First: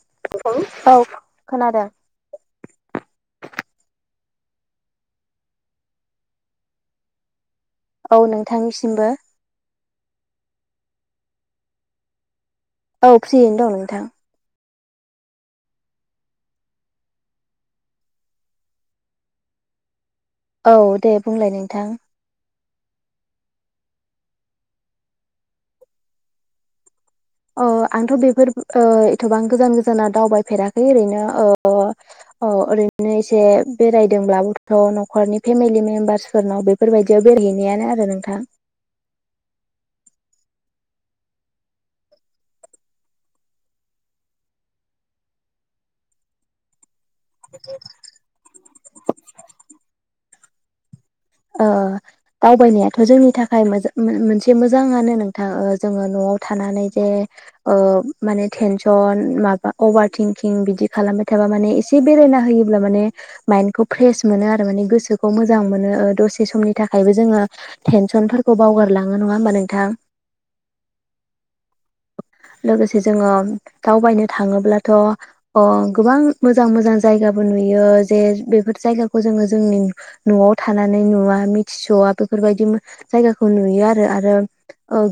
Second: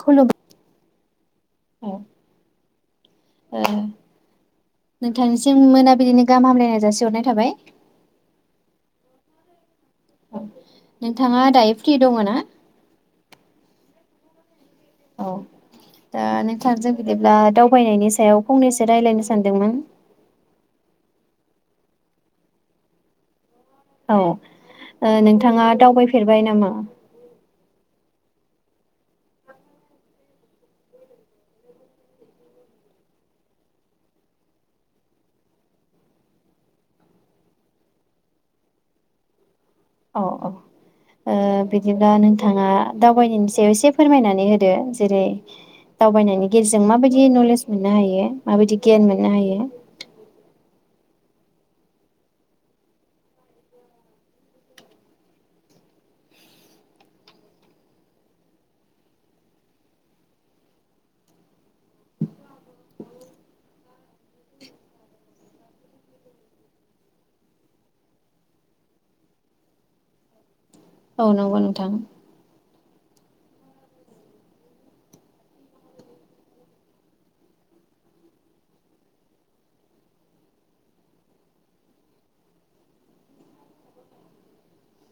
खुलुमबाय [unintelligible] औ खोनादों। ओ नोंथांनिसिम मोनाबिलिनि गाहाम हामलायनाय जासि हरनाय थाबाय। औ नोंथांनिसिमबो। नोंथाङा दायो फ्रि दङ ना। औ फ्रियैनो दं नोंथां। औ दा नोंथां जों बिदिब्ला दावबायनायनि सायाव फंनैसो रायलायनो सानदोंमोन। औ दे बुंलाय नोंथां। औ ओ नोंथाङा दावबायफेरबाय नामा। अ' आंथ' बेफोर एथ'बां गोजान गोजानाव दावबायफेराखै ओरैनो ओ ओरैनो एसे बेरायदोंब्लाबोथ' न'खरनि फेमिलि मेम्बार्सफोरनाव बेफोरबायदियाव बेरायहैनायानो आरो नोंथां। औ-औ ओ बिदिब्ला नोंथाङा दावबायनायनि सायाव एसे फोरमायनानै होदो जेरै- दावबायनायनि गेजजों माबायदि दि नलेज मोननो हायो माबायदि गियान मोननो हायो। ओ दावबायनायाथ' जोंनि थाखाय मोज मो मोनसे मोजाङानो नोंथां जोङो न'आव थानानै जे ओ माने टेनसन माबा अभार थिंकिं बिदि खालामबाय थाबा माने एसे बेरायना होयोब्ला माने माइन्डखौ फ्रेस मोनो आरो माने गोसोखौ मोजां मोनो ओ। दसे समनि थाखायबो जोङो टेनसनफोरखौ बावगारलाङो नङा होमबा नोंथां। औ नंगौ नोंथां। लोगोसे जोङो दावबायनो थाङोब्लाथ' गोबां मोजां मोजां जायगाबो नुयो जे बेफोर जायगाखौ जोङो जोंनि न'आव था नानै नुवा मिथिसआ बेफोरबायदि जायगाखौ नुयो आरो आरो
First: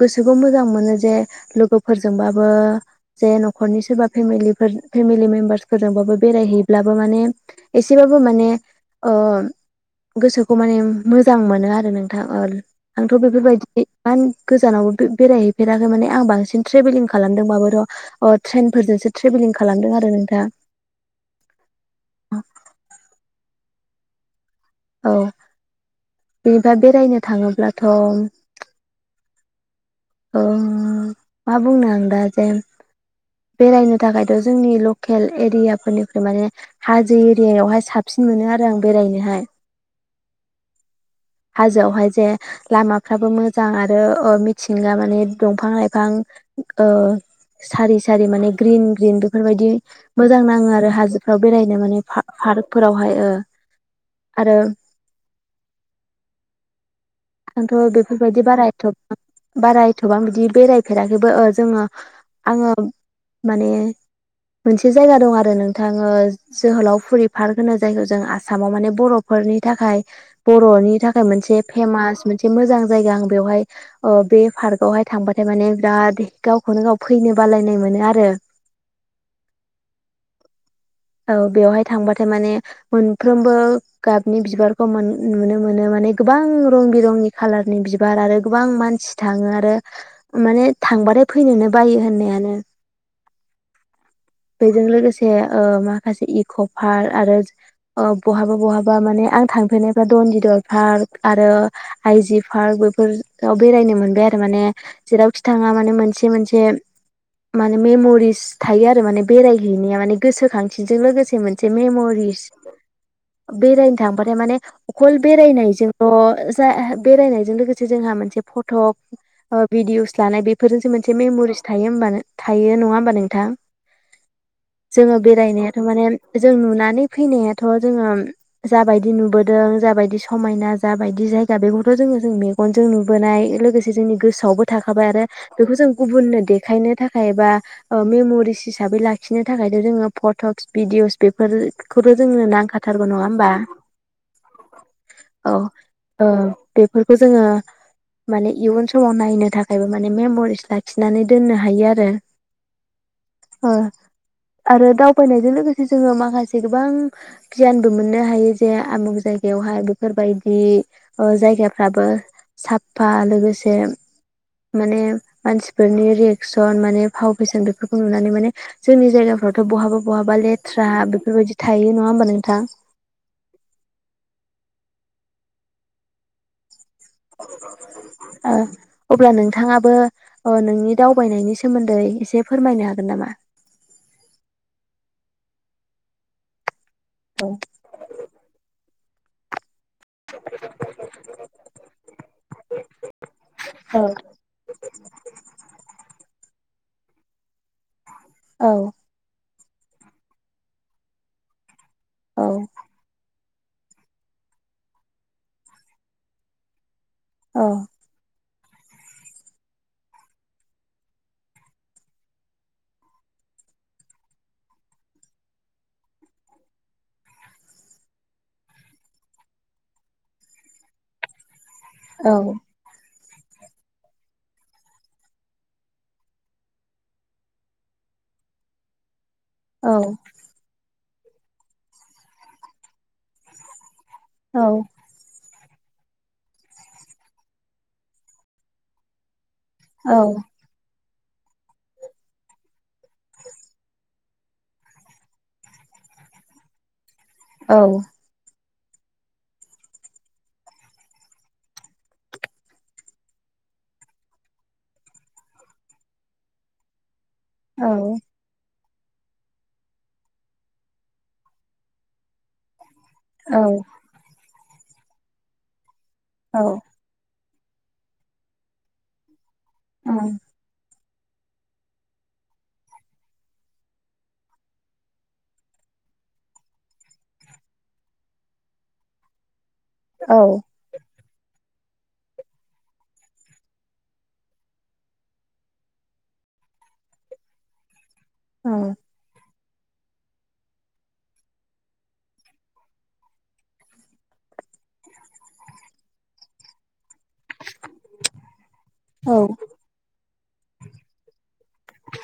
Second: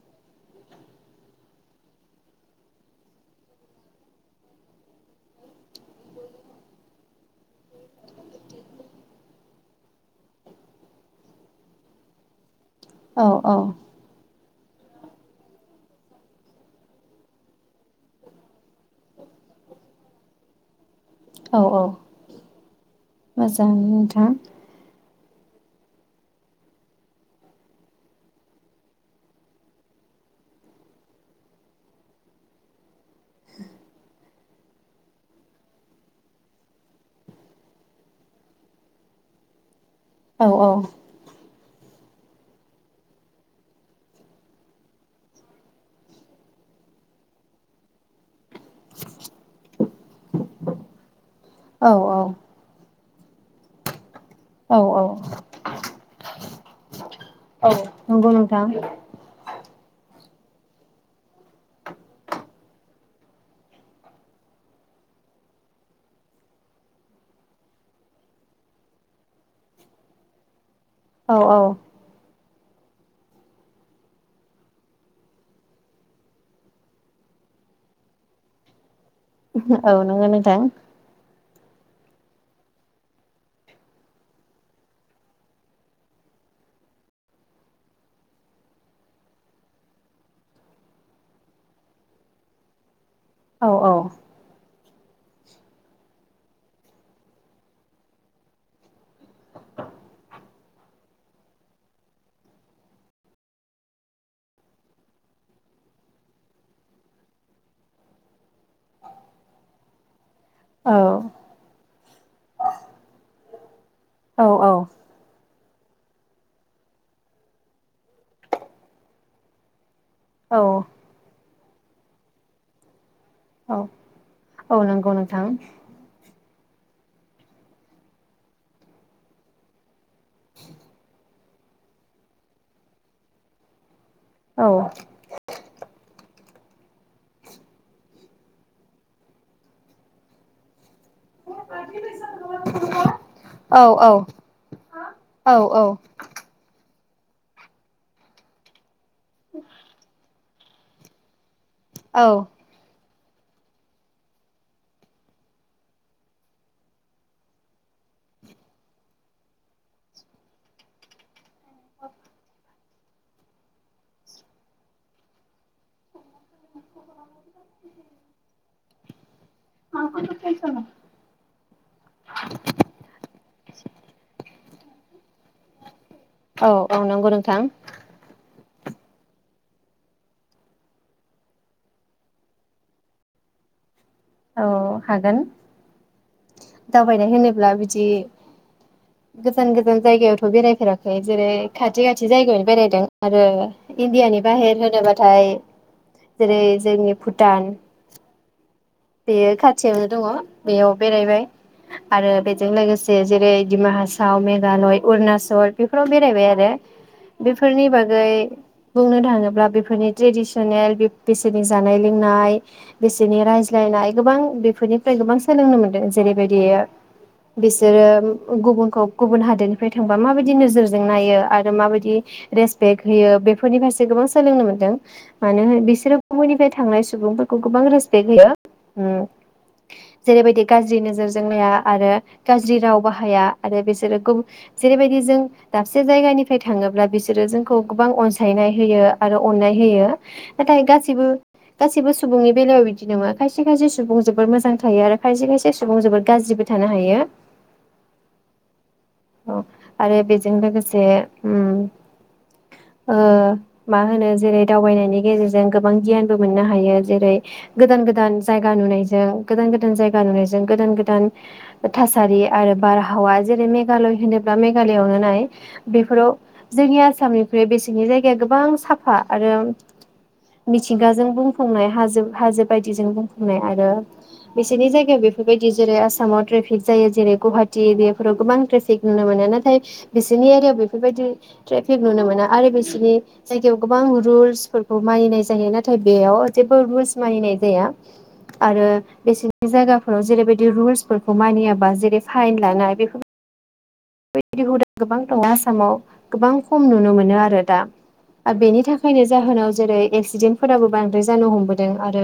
गोसोखौ मोजां मोनो जे लोगोफोरजोंबाबो जे न'खरनि सोरबा फेलिफोर फेमिलि मेम्बारसफोरजोंबाबो बेरायहैब्लाबो माने एसेबाबो माने ओ। गोसोखौ माने मोजां मोनो आरो नोंथां ओ। आंथ' औ औ बेफोरबायदि इमान। गोजानावबो बे-बेरायहैफेराखै माने आं बांसिन ट्रेभेलिं खालामदोंबाबो र' अ ट्रेनफोरजोंसो ट्रेभेलिं खालामदों आरो नोंथां। औ-औ। मोजाङानो नोंथां। औ बिनिबा बेरायनो थाङोब्लाथ'। ओ मा बुंनो आं दा जे बेरायनो थाखायथ' जोंनि लकेल एरियाफोरनिफ्राय माने हाजो एरियायावहाय साबसिन मोनो आरो आं बेरायनोहाय। औ औ। हाजोआवहाय जे लामाफ्राबो मोजां आरो ओ मिथिंगा माने दंफां-लाइफां ओ सारि-सारि माने ग्रिन-ग्रिन बेफोरबायदि मोजां नाङो आरो हाजो। [unintelligible] बेरायनो औ माने औ पा-पार्कफोरावहाय ओ। आरो औ औ। औ आंथ' नंगौ बेफोरबायदि नोंथां बारा एथ' [inaudible] एथबां बिदि बेरायफेराखैबो ओ जोङो आङो माने मोनसे जायगा दं आरो नोंथाङो जोहोलावफुरि पार्क होनो जायखौ जों आसामाव माने बर'फोरनि थाखाय बर'नि। थाखाय औ मोनसे औ फेमास मोनसे। एसे मोजां जायगा आं बेवहाय बे पार्क आावहाय थांबाथाय माने बिराद गावखौनो गाव फैनो बालायनाय मोनो आरो। औ नोंगौ नोंथां। थांबथाय माने मोनफ्रोमबो गाबनि बिबारखौ मोनो माने गोबां रं बिरंनि खालारनि बिबार आरो गोबां मानसि थाङो आरो माने थांबथाय फैनोनो बायो होननायानो। औ औ। बेजों लोगोसे ओ माखासे इक' पार्क आरो बहाबा-बहाबा माने आं थांफेरनायफ्रा दनदिद ल पार्क आरो आइजि पार्क बेफोराव बेरायनो मोनबाय आरो माने जेरावखि थाङा माने मोनसे मोनसे माने मेमरिस थायो आरो माने बेरायहैनाया माने। औ गोसोखांथिजों लोगोसे मोनसे मेम'रि। बेरायनो थांबाथाय औ माने अकल बेरायनायजोंल' जाया बेरायनायजों लोगोसे जोंहा मोनसे फट' भिदिअस लानाय औ बेफोरनिससे मोनसे मेम'रिस थायो होनोमबानो थायो नङा होनोमबा नों नोंथां औ औ नंगौ जोङो नोंथां बेरायनायाथ' माने जों नुनानै फैनायाथ' जोङो जाबायदि नुबोदों जाबायदि समायना जाबायदि जायगा बेखौथ' जोङो जों मेगनजों नुबोनाय लोगोसे जोंनि औ गोसोआवबो थाखाबाय आरो बेखौ जों गुबुननो देखायनो थाखाय बा मेम'रिस हिसाबै लाखिनो थाखायथ' जोङो फटक्स भिडिअस बेफोरखौथ' जोंनो नांखाथारगौ नङा होमबा औ औ ओ बेफोरखौ जोङो माने इयुन समाव नायनो थाखायबो माने मेम'रिस लाखिनानै दोननो हायो आरो ओ आरो दावबायनायजों लोगोसे जोङो माखासे गोबां गियानबो मोननो हायो जे आमुग जायगायावहाय बेफोरबायदि जायगाफ्राबो साफा लोगोसे माने मानसिफोरनि रि सन माने फावफेसन बेफोरखौ नुनानै माने जोंनि जायगाफोर थ' बहाबा बहाबा लेथ्रा बेफोरबायदि थायो नङा होमबा नोंथां औ औ नंगौ नोंथां ओ। अब्ला नोंथाङाबो ओ नोंनि दावबायनायनि सोमोन्दै एसे फोरमायनो हागोन नामा? औ हागोन। दावबायनाय औ होनोब्ला बिदि गोजान गो जान जायगायावथ' बेरायफेराखै, जेरै खाथि खाथि जायगायावनो बेरायदों आरो औ इण्डियानि बाहेर होनोबाथाय जेरै जोंनि भुटान। औ। बेयो खाथियावनो दङ, बेयाव बेरायबाय। आरो बेजों लोगोसे जेरै दिमाहासाव मेघालय उरनासल बेफोराव बेरायबाय आरो। औ बेफोरनि बागै बुंनो थाङोब्ला बेफोरनि ट्रेडिसनेल बि-बिसोरनि जानाय लोंनाय बिसोरनि रायज्लाय ज्लायनाय गोबां बेफोरनिफ्राय गोबां सोलोंनो मोन्दों। जेरैबायदि बिसोरो गुबुनखौ गुबुन हादोदनिफ्राय थांबा माबायदि नोजोरजों नायो आरो रो माबायदि औ रेसपेक होयो बेफोरनि फारसे गोबां सोलोंनो मोन्दों। मानो होन बिसोरो गुबुननिफ्राय थांनाय सुबुंफोरखौ गोबां रेसपेक्ट होयो। [inaudible] औ जेरैबायदि गाज्रि नोजोर जों नाया आरो गाज्रि राव बाहाया आरो बे सोरो गु औ जेरैबायदि जों दाबसे जायगानिफ्राय थाङोब्ला बिसोरो जोंखौ गोबां अनसायनाय होयो आरो अननाय होयो। नाथाय गास सिबो गासिबो सुबुंनि बेलायाव बिदि नङा। खायसे खायसे सुबुं जोबोर मोजां थायो आरो खायसे खायसे सुबुं जोबोर गाज्रिबो थानो हायो। औ। औ आरो बेजों लोगोसे उम ओ मा होनो जेरै दावबायनायनि गेजेरजों गोबां गियानबो मोननो हायो। जेरै गोदान औ। गोदान जायगा नुनायजों गोदान गोदान जायगा नुनायजों गोदान गोदान थासारि आरो बार हावा औ जेरै मेगालय होनो बा मेघालयावनो नाय बेफोराव औ जोंनि आसामनि बे-बेसिनि जायगाया गोबां साफा आरो [inaudible] थिंगाजों बुंफंनाय हाजो हाजो बाय दिजों बुंफबनाय आरो बिसोरनि जायगायाव बेफोरबायदि जेरै आसामाव ट्रेफिक जायो जेरै गुहाटि एरियाफोराव गोबां ट्रेफिक नुनो मोनो। नाथाय बिसिनि औ एरियायाव बेफोरबायदि ट्रेफिक नुनो मोना आरो बिसोरनि जायगायाव गोबां रुलसफोरखौ मानिनाय जायो नाथाय बेयाव जेबो रुल्स मानिनाय जाया आरो बेसे जायगाफोराव जेरैबायदि रुल्सफोरखौ मानियाबा जेरै फाइन लानाय बेफोर बेदि हुदा गोबां दं आसामाव गोबां खम नुनो मोनो मोनो आरो दा बेनि थाखायनो जाहोनाव जेरै एक्सिडेन्टफोराबो बांद्राय जानो हमबोदों आरो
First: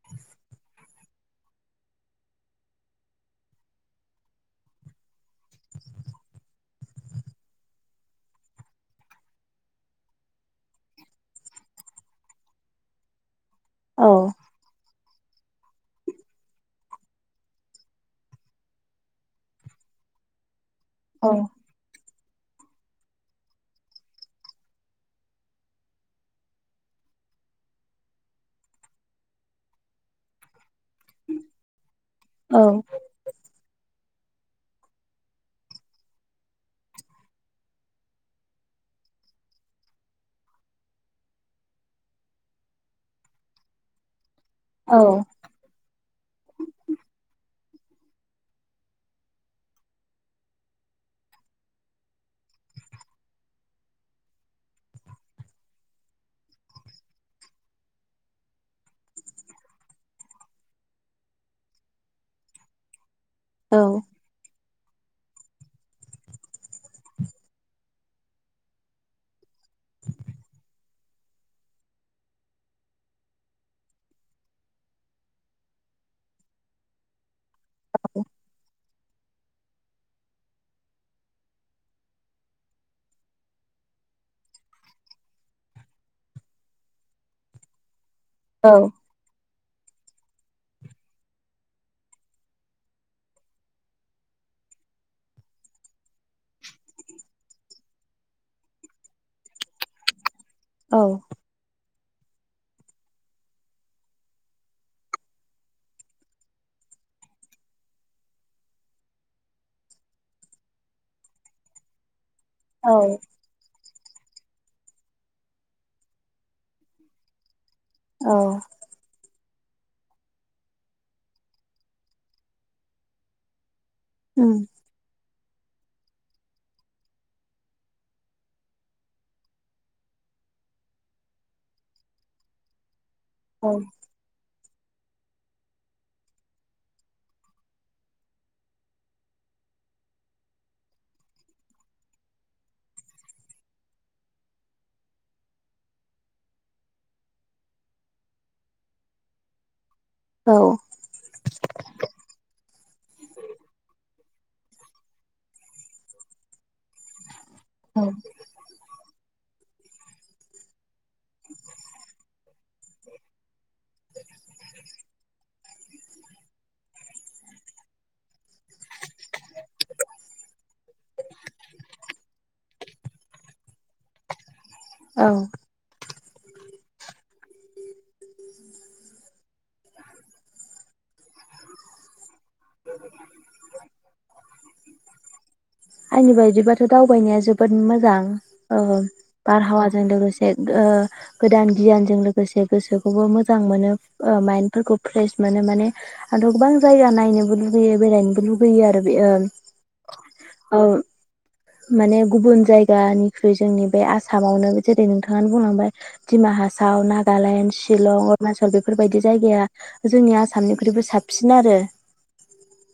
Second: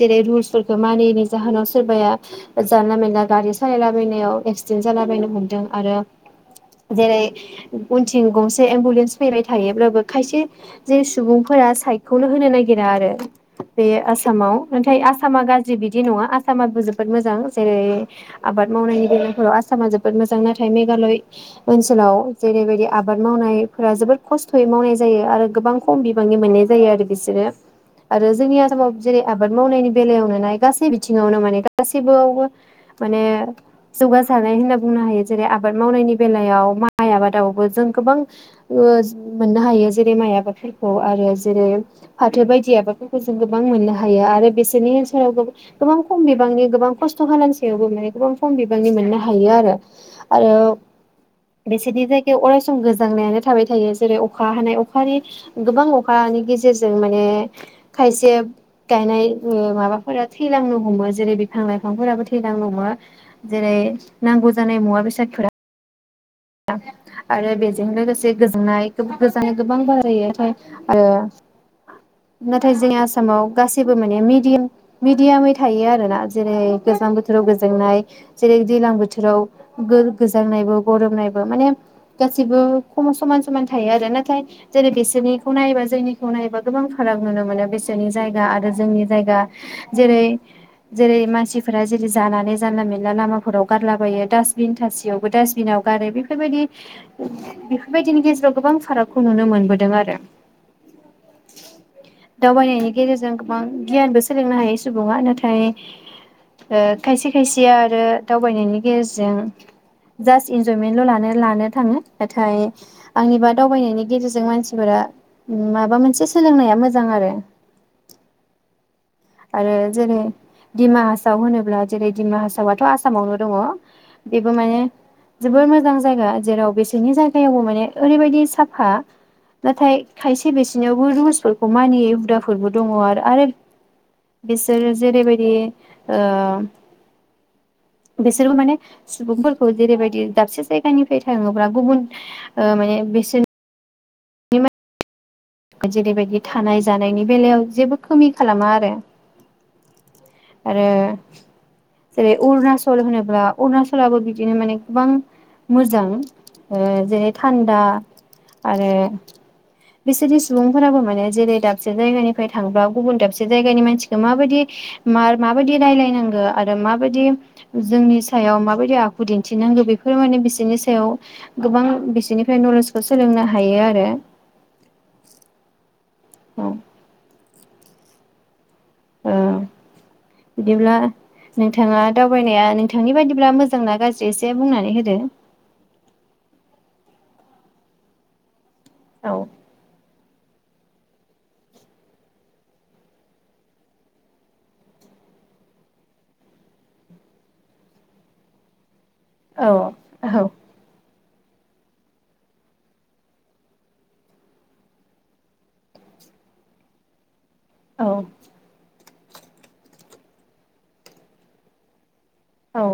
जेरै रुल्सफोर मानिनि जाहोनाव सोरबाया जानला मानला गारि सालायलाबायनायाव एक्सिडेन्ट जालाबायनो हमदों आरो जेरै उनथिं गंसे एम्बुलेन्स फैबाय थायोब्लाबो खायसे जे सुबुंफोरा साइखौ'नो होनो नागिरा आरो बे आसामाव नाथाय आसामा गाज्रि बिदि नङा आसामाबो जोबोद मोजां जेरै आबाद मावनायनि बेलाफोराव आसामा जोबोद मोजां नाथाय मेघालय ओनसोलाव जेरैबायदि आबाद मावनायफोरा जोबोद खस्थ'यै मावनाय जायो आरो गोबां खम बिबांनि मोननाय जायो आरो बिसोरो आरो जोंनि आसामाव जेरै आबाद मावनायनि बेलायावनो नाय गासै बिथिङावनो माने गासिबोआवबो माने जौगासानाय होनना बुंनो हायो जेरै आबाद मावनायनि बेलायाव माइ आबादावबो जों गोबां ओ मोननो हायो जेरै माइ आबादफोरखौ आरो जेरै फाथो बायदि आबादफोरखौ जों गोबां मोननो हायो हायो आरो बिसोरनि ओनसोलाव गोब गोबां खम बिबांनि गोबां खस्थ हांनांसि थवबो माने गोबां सम बिबांनि मोननो हायो आरो आरो बिसोरनि जायगायाव अरायसम गोजांनायानो थाबाय थायो जेरै अखा हानाय अखानि गोबां अखानि गेजेरजों माने खायसे गायनाय ओ माबाफोरा थैलांनो हमो जेरै बिफां लाइफांफोराबो थैलांनो हमो जेरै नांगौ जानाय मुवा बेसादफोरा आरो बेजों लोगोसे गोजोननाय गोजां गोबां बारायोथाय आरो नाथाय जोंनि आसामाव गासैबो मानेय मिडिम मिडियामै थायो आरोना जेरै गोजां बोथोर थोराव गोजोननाय जेरै दैजलां बोथो फोराव गो-गोजांनायबो गरमनाय बो माने गासिबो खम समान समान थायो आरो नाथाय जेरै बेसोरनिखौ नायोबा जोंनिखौ नायोबा गोबां फाराग नुनो मोनो बिसोरनि जायगा आरो जोंनि जायगा जेरै जेरै मानसिफोरा जेरै जानानै जानला मला लामाफोराव गारलाबायो डास्टबिन थाासयावबो डास्टबिनाव गारै फोरबायदि बेफोरबायदिनि गेजेराव गोबां फारागखौ नुनो मोनबोदों आरो दावबायनायनि गेजेरजों गोबां गियानबो सोलोंनो हायो सुबुङा नाथाय ओ खायसे खायसेया आरो दावबायनायनि गेजेरजों जास्ट इन्जयमेन्टल ला नो लानो थाङो नाथाय आंनिबा दावबायनायनि गेजेरजों मानसिफोरा माबा मोनसे सोलोंनाया मोजां आरो औ आरो जेरै दिडिमा हासाव होनोब्ला जेरै दिडिमा हासावथ आसामावनो दङ बेबो माने जोबोर मोजां जायगा जेराव बेसोरनि जायगायावबो माने ओरैबायाददि साफा नाथाय खायसे बेसेनिवखबो रुमलसफोरखौ मानियै हुदाफोरबो दङ आरो आरो बिसोरो जेरैबायदि ओ बिसोरबो माने सुबुंफोरखौ जेरैबायदि दाबसे जायगानिफ्राय थाङोब्ला गुबुन ओ माने बिसोरनि बिमाय जेरैबायदि थानाय जानायनि बेलायाव जेबो खोमि खालामा आरो आरो जेरै अरुनाचल होनोब्ला अरुणचलाबो बि दिनो माने गोबां मोजां ओ जेरै थान्दा आरो बिसोरनि सुबुंफोराबो माने जेरै दाबसे जायगानिफ्राय थांबा गुबुन दाबसे जायगानि मानसिखौ माबायदि आर माबायदि रायजलायनांगौ आरो माबायदि जोंनि सायाव माबायदि आखु दिन्थिनांगौ बेफोरो माने बिसोरनि सायाव गोबां बिसोरनिफ्राय नलेजखौ सोलोंनो हायो आरो औ औ [inaudible] ओ बिदिब्ला नोंथाङा दाव बायनाया नोंथांनि बायदिब्ला मोजांना गाज्रि जे बुंनानै होदो आंनि बायदिबाथ दावबायनाया जोबोद मोजां औ औ बारहावाजों लोगोस ओ गोदान गियानजों लोगोसे गोसोखौबो मोजां मोनो माइन्द फोरफोरखौ फ्रेश मोनो माने आंथ' गोबां जायगा नायनोबो लुगैयो बेरायनोबो लुगैयो आरो औ औ बु माने गुबुन जायगानिख्रुइ जोंनि बे आसामावनो जेरै नोंथाङानो बुंलांबाय डिमा हासाव नाग नालेण्ड औ शिलं अरुणाचल बेफोरबायदि जायगाया जोंनि आसामनिख्रुइबो साबसिन आरो औ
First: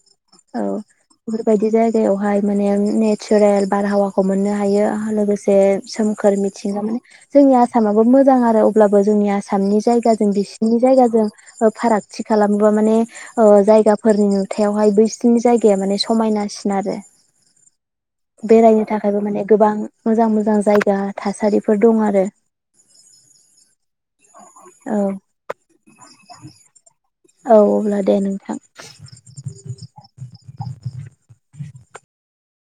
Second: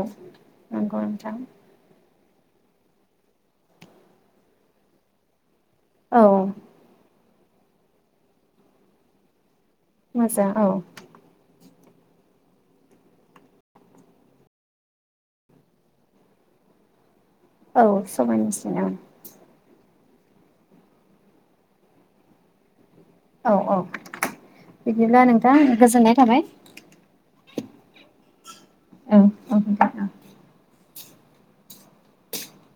औ नंगौ नोंथां बेफोरबायदि जायगायावहाय माने ने नेचारेल बारहावाखौ मोननो हायो लोगोसे औ सोमखोर मिथिंगा माने जोंनि आसामाबो मोजां आरो अब्लाबो जोंनि आसाम आसामनि जायगाजों मोजां औ बिसिनि जायगाजों ओ फारागथि खालामोबा माने ओ जायगाफोरनि नुथायावहाय बैसिनि जायगाया माने समायनासिन आरो औ समायनासिन बेरायनो थाखायबो माने गोबां मोजां मोजां जायगा थासारिफोर दं आरो औ औ औ बिदिब्ला नोंथां गोजोननाय थाबाय औ अब्ला दे नोंथां औ औ नोंथां औ